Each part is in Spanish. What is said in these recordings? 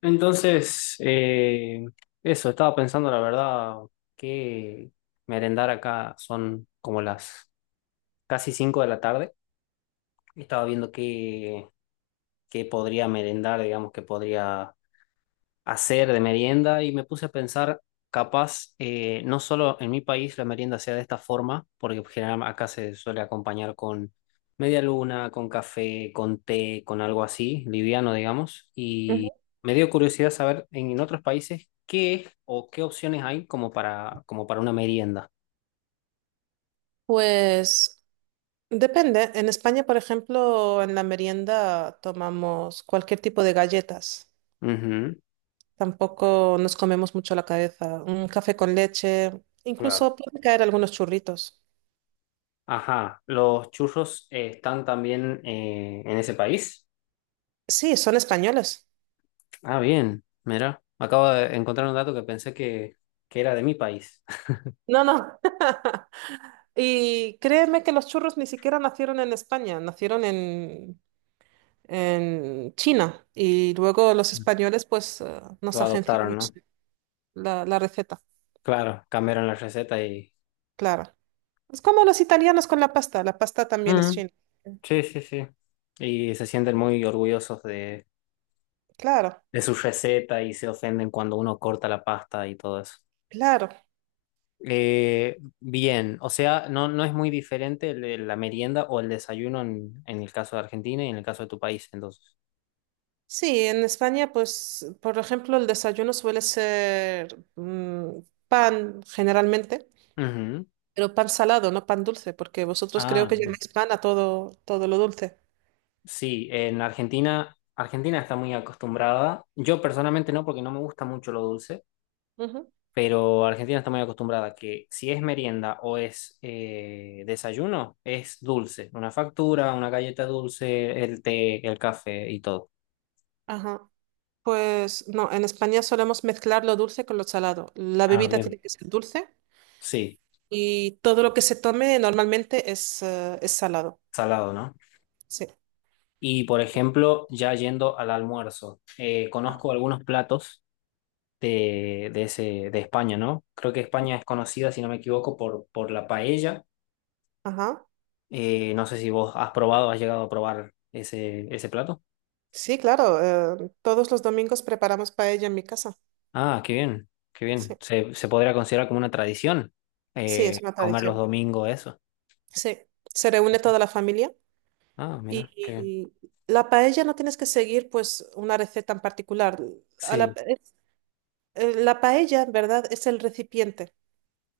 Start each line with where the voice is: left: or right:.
left: Entonces, eso, estaba pensando la verdad que merendar acá son como las casi 5 de la tarde. Estaba viendo qué podría merendar, digamos, que podría hacer de merienda y me puse a pensar, capaz, no solo en mi país la merienda sea de esta forma, porque pues, generalmente acá se suele acompañar con media luna, con café, con té, con algo así, liviano, digamos, y
right: Ujú.
left: me dio curiosidad saber en otros países qué es o qué opciones hay como como para una merienda.
right: Pues depende. En España, por ejemplo, en la merienda tomamos cualquier tipo de galletas.
left: Ujú,
right: Tampoco nos comemos mucho la cabeza. Un café con leche.
left: claro.
right: Incluso pueden caer algunos churritos.
left: Ajá, ¿los churros están también en ese país?
right: Sí, son españoles.
left: Ah, bien, mira, acabo de encontrar un dato que que era de mi país.
right: No, no. Y créeme que los churros ni siquiera nacieron en España, nacieron en China. Y luego los españoles, pues, nos
left: Lo adoptaron,
right: agenciaron
left: ¿no?
right: la receta,
left: Claro, cambiaron la receta y...
right: claro. Es como los italianos con la pasta también es
left: Mm,
right: china.
left: sí, sí, sí. Y se sienten muy orgullosos
right: Claro,
left: de su receta y se ofenden cuando uno corta la pasta y todo eso.
right: claro.
left: Bien, o sea, no, no es muy diferente la merienda o el desayuno en el caso de Argentina y en el caso de tu país, entonces.
right: Sí, en España, pues, por ejemplo, el desayuno suele ser pan generalmente,
left: Ujú.
right: pero pan salado, no pan dulce, porque vosotros creo
left: Ah,
right: que
left: bien.
right: llamáis pan a todo, todo lo dulce.
left: Sí, en Argentina, Argentina está muy acostumbrada. Yo personalmente no, porque no me gusta mucho lo dulce,
right: Ujú.
left: pero Argentina está muy acostumbrada que si es merienda o es desayuno, es dulce. Una factura, una galleta dulce, el té, el café y todo.
right: Ajá. Pues no, en España solemos mezclar lo dulce con lo salado. La
left: Ah,
right: bebida
left: bien.
right: tiene que ser dulce
left: Sí,
right: y todo lo que se tome normalmente es salado.
left: salado, ¿no?
right: Sí.
left: Y por ejemplo, ya yendo al almuerzo, conozco algunos platos de, de ese, de España, ¿no? Creo que España es conocida, si no me equivoco, por la paella.
right: Ajá.
left: No sé si vos has probado, has llegado a probar ese plato.
right: Sí, claro, todos los domingos preparamos paella en mi casa.
left: Ah, qué bien, qué
right: Sí,
left: bien. Se podría considerar como una tradición
right: sí, es una
left: comer los
right: tradición.
left: domingos eso.
right: Sí, se reúne toda la familia
left: Ah, mira, qué bien.
right: y la paella no tienes que seguir pues una receta en particular. A la,
left: Sí,
right: es- la paella, en verdad, es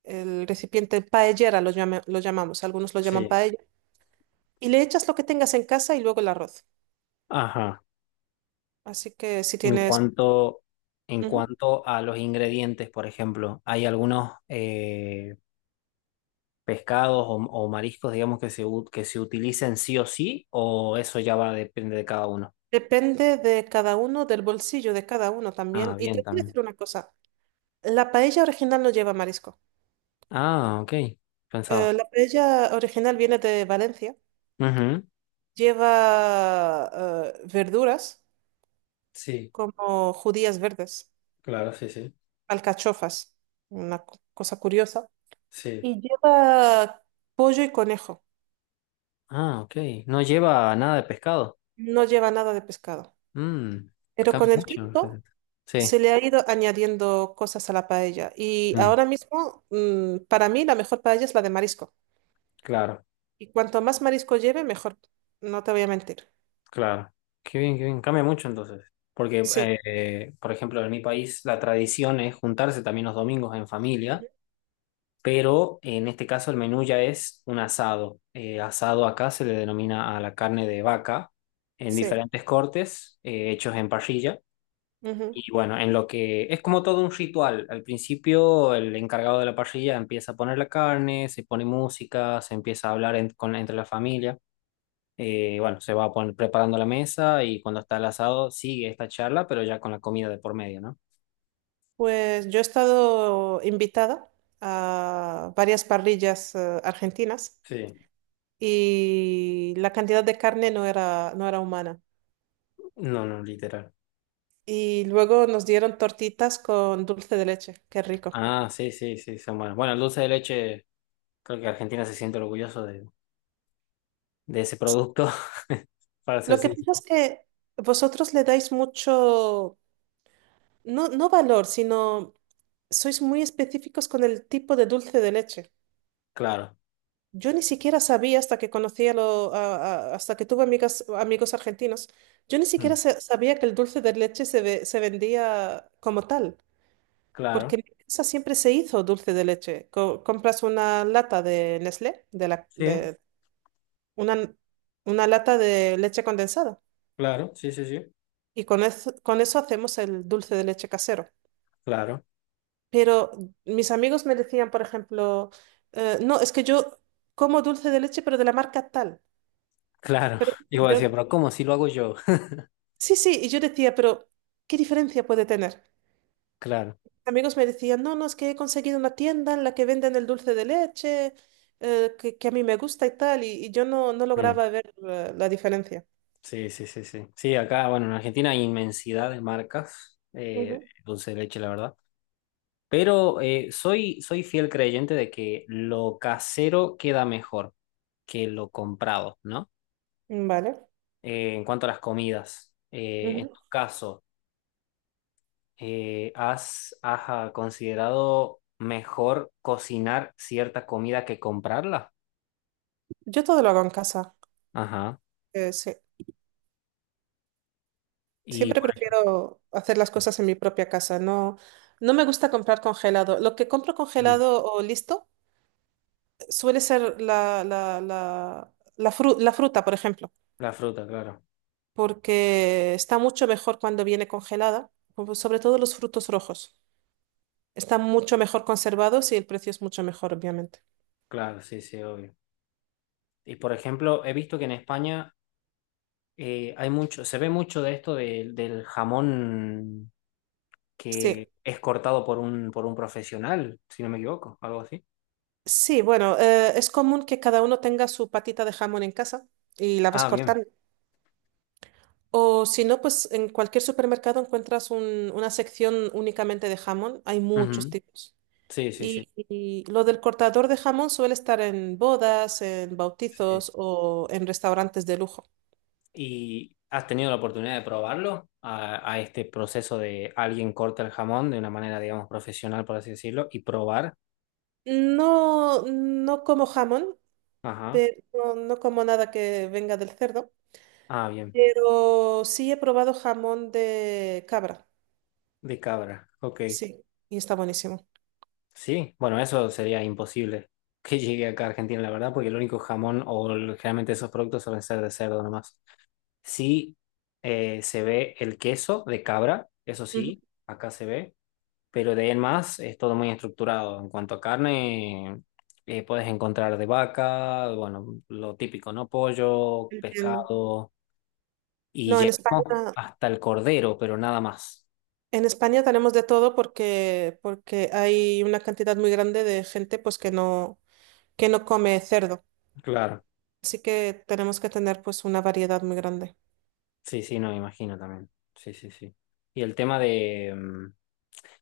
right: el recipiente paellera lo llamamos, algunos lo llaman
left: sí.
right: paella. Y le echas lo que tengas en casa y luego el arroz.
left: Ajá.
right: Así que si
left: En
right: tienes...
left: cuanto, en
right: ujú.
left: cuanto a los ingredientes, por ejemplo, hay algunos pescados o mariscos, digamos, que se utilicen sí o sí, o eso ya va, depende de cada uno.
right: Depende de cada uno, del bolsillo de cada uno también.
left: Ah,
right: Y
left: bien,
right: te voy a
left: también.
right: decir una cosa. La paella original no lleva marisco.
left: Ah, ok. Pensaba.
right: La paella original viene de Valencia.
left: Ujú.
right: Lleva verduras
left: Sí.
right: como judías verdes,
left: Claro, sí, sí.
right: alcachofas, una cosa curiosa.
left: Sí.
right: Y lleva pollo y conejo.
left: Ah, ok. No lleva nada de pescado.
right: No lleva nada de pescado.
left: Mm,
right: Pero
left: cambia
right: con el
left: mucho la
right: tiempo
left: receta. Sí.
right: se le ha ido añadiendo cosas a la paella. Y
left: Mm,
right: ahora mismo, para mí, la mejor paella es la de marisco.
left: claro,
right: Y cuanto más marisco lleve, mejor. No te voy a mentir.
left: claro. Qué bien, qué bien. Cambia mucho entonces. Porque,
right: Sí,
left: por ejemplo, en mi país la tradición es juntarse también los domingos en familia, pero en este caso el menú ya es un asado. Asado acá se le denomina a la carne de vaca en
right: sí.
left: diferentes cortes, hechos en parrilla.
right: Ujú.
left: Y bueno, en lo que es como todo un ritual. Al principio, el encargado de la parrilla empieza a poner la carne, se pone música, se empieza a hablar entre la familia. Bueno, se va a poner, preparando la mesa y cuando está el asado sigue esta charla, pero ya con la comida de por medio, ¿no?
right: Pues yo he estado invitada a varias parrillas argentinas
left: Sí.
right: y la cantidad de carne no era humana.
left: No, no, literal.
right: Y luego nos dieron tortitas con dulce de leche, qué rico.
left: Ah, sí, sí, sí, son buenos. Bueno, el dulce de leche, creo que Argentina se siente orgulloso de ese producto, para ser
right: Lo que
left: sincero.
right: pasa es que vosotros le dais mucho, no, no valor, sino sois muy específicos con el tipo de dulce de leche.
left: Claro,
right: Yo ni siquiera sabía hasta que conocía hasta que tuve amigas, amigos argentinos. Yo ni siquiera
left: Mm.
right: sabía que el dulce de leche se vendía como tal, porque
left: claro,
right: en mi casa siempre se hizo dulce de leche. Compras una lata de Nestlé,
left: sí,
right: de una, una lata de leche condensada,
left: claro, sí, sí, sí,
right: y con eso hacemos el dulce de leche casero.
left: claro.
right: Pero mis amigos me decían, por ejemplo, no, es que yo como dulce de leche, pero de la marca tal.
left: Claro. Y vos
right: Yo
left: decías, pero ¿cómo si lo hago yo?
right: Sí, sí, y yo decía, pero ¿qué diferencia puede tener?
left: Claro.
right: Amigos me decían, no, no, es que he conseguido una tienda en la que venden el dulce de leche, que a mí me gusta y tal, y yo no, no
left: Mm.
right: lograba ver la diferencia.
left: Sí, sí, sí, sí. Sí, acá, bueno, en Argentina hay inmensidad de marcas,
right: Ujú.
left: dulce de leche, la verdad. Pero soy fiel creyente de que lo casero queda mejor que lo comprado, ¿no?
right: Vale.
left: En cuanto a las comidas, en
right: Ujú.
left: tu caso, has ¿considerado mejor cocinar cierta comida que comprarla?
right: Yo todo lo hago en casa.
left: Ajá.
right: Sí.
left: Y
right: Siempre
left: por aquí,
right: prefiero hacer las
left: sí.
right: cosas en mi propia casa. No, no me gusta comprar congelado. Lo que compro
left: Mm.
right: congelado o listo suele ser la fruta, por ejemplo.
left: La fruta, claro.
right: Porque está mucho mejor cuando viene congelada, como sobre todo los frutos rojos. Están mucho mejor conservados y el precio es mucho mejor, obviamente.
left: Claro, sí, sí, obvio. Y por ejemplo, he visto que en España hay mucho, se ve mucho de esto del jamón
right: Sí,
left: que es cortado por por un profesional, si no me equivoco, algo así.
right: sí, bueno, es común que cada uno tenga su patita de jamón en casa y la vas
left: Ah, bien.
right: cortando. O si no, pues en cualquier supermercado encuentras una sección únicamente de jamón. Hay muchos
left: Ujú.
right: tipos.
left: Sí, sí, sí,
right: Y lo del cortador de jamón suele estar en bodas, en
left: sí.
right: bautizos o en restaurantes de lujo.
left: ¿Y has tenido la oportunidad de probarlo a este proceso de alguien corta el jamón de una manera, digamos, profesional, por así decirlo, y probar?
right: No, no como jamón,
left: Ajá.
right: pero no, no como nada que venga del cerdo.
left: Ah, bien.
right: Pero sí he probado jamón de cabra,
left: De cabra. Ok.
right: sí, y está buenísimo.
left: Sí, bueno, eso sería imposible que llegue acá a Argentina, la verdad, porque el único jamón generalmente esos productos suelen ser de cerdo nomás. Sí, se ve el queso de cabra, eso
right: Ujú.
left: sí, acá se ve, pero de ahí en más es todo muy estructurado. En cuanto a carne, puedes encontrar de vaca, bueno, lo típico, ¿no? Pollo,
right: Entiendo.
left: pescado, y
right: No,
left: llegamos hasta el cordero, pero nada más.
right: En España tenemos de todo porque, porque hay una cantidad muy grande de gente pues que no come cerdo.
left: Claro.
right: Así que tenemos que tener pues una variedad muy grande.
left: Sí, sí, no me imagino también. Sí, sí, sí. Y el tema de... mm,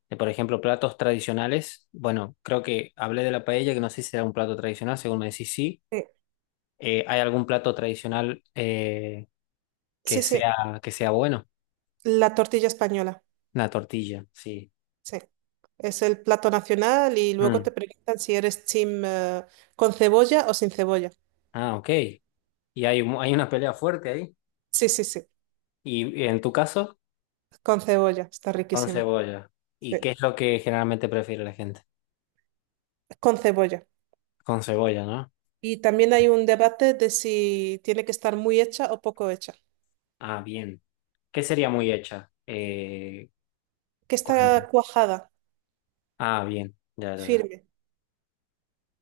left: de, por ejemplo, platos tradicionales. Bueno, creo que hablé de la paella, que no sé si era un plato tradicional, según me decís sí.
right: Sí,
left: ¿Hay algún plato tradicional
right: sí, sí,
left: que sea bueno?
right: la tortilla española,
left: Una tortilla, sí.
right: sí. Es el plato nacional y luego
left: Mm.
right: te preguntan si eres team, con cebolla o sin cebolla.
left: Ah, ok. Y hay, hay una pelea fuerte ahí.
right: Sí, sí, sí,
left: Y en tu caso,
right: con cebolla, está
left: con
right: riquísima.
left: cebolla.
right: Sí,
left: ¿Y qué es lo que generalmente prefiere la gente?
right: con cebolla.
left: Con cebolla, ¿no?
right: Y también hay un debate de si tiene que estar muy hecha o poco hecha.
left: Ah, bien. ¿Qué sería muy hecha?
right: Que
left: Con...
right: está cuajada,
left: Ah, bien. Ya, ya, ya.
right: firme.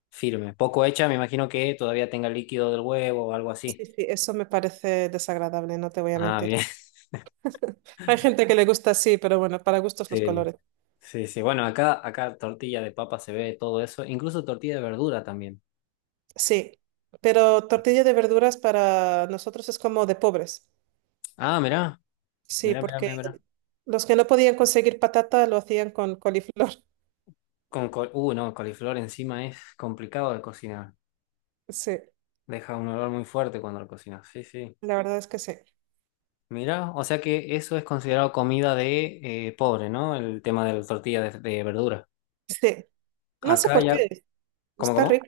left: Firme. Poco hecha, me imagino que todavía tenga líquido del huevo o algo así.
right: Sí, sí, eso me parece desagradable, no te voy a
left: Ah,
right: mentir.
left: bien.
right: Hay gente que le gusta así, pero bueno, para gustos los
left: Sí,
right: colores.
left: sí, sí. Bueno, acá, acá tortilla de papa se ve todo eso. Incluso tortilla de verdura también.
right: Sí, pero tortilla de verduras para nosotros es como de pobres.
left: Ah, mirá,
right: Sí,
left: mirá, mirá,
right: porque
left: mirá, mirá.
right: los que no podían conseguir patata lo hacían con coliflor.
left: No, coliflor encima es complicado de cocinar.
right: Sí,
left: Deja un olor muy fuerte cuando lo cocinas. Sí, sí.
right: la verdad es que sí.
left: Mirá, o sea que eso es considerado comida de pobre, ¿no? El tema de la tortilla de verdura.
right: Sí, no sé
left: Acá
right: por
left: ya,
right: qué,
left: ¿cómo,
right: está
left: cómo?
right: rico.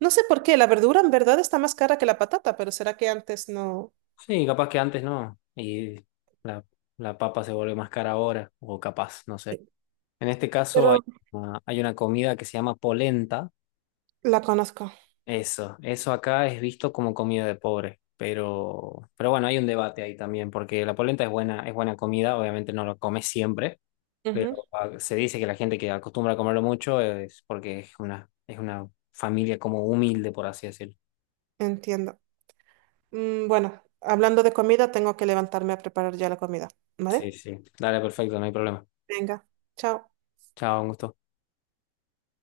right: No sé por qué, la verdura en verdad está más cara que la patata, pero será que antes no...
left: Sí, capaz que antes no. Y la, la papa se vuelve más cara ahora, o capaz, no sé. En este
right: Pero
left: caso hay hay una comida que se llama polenta.
right: la conozco.
left: Eso acá es visto como comida de pobre. Pero bueno, hay un debate ahí también, porque la polenta es buena comida, obviamente no lo comes siempre, pero
right: Ujú.
left: se dice que la gente que acostumbra a comerlo mucho es porque es una familia como humilde, por así decirlo.
right: Entiendo. Bueno, hablando de comida, tengo que levantarme a preparar ya la comida,
left: Sí,
right: ¿vale?
left: sí. Dale, perfecto, no hay problema.
right: Venga, chao.
left: Chao, un gusto.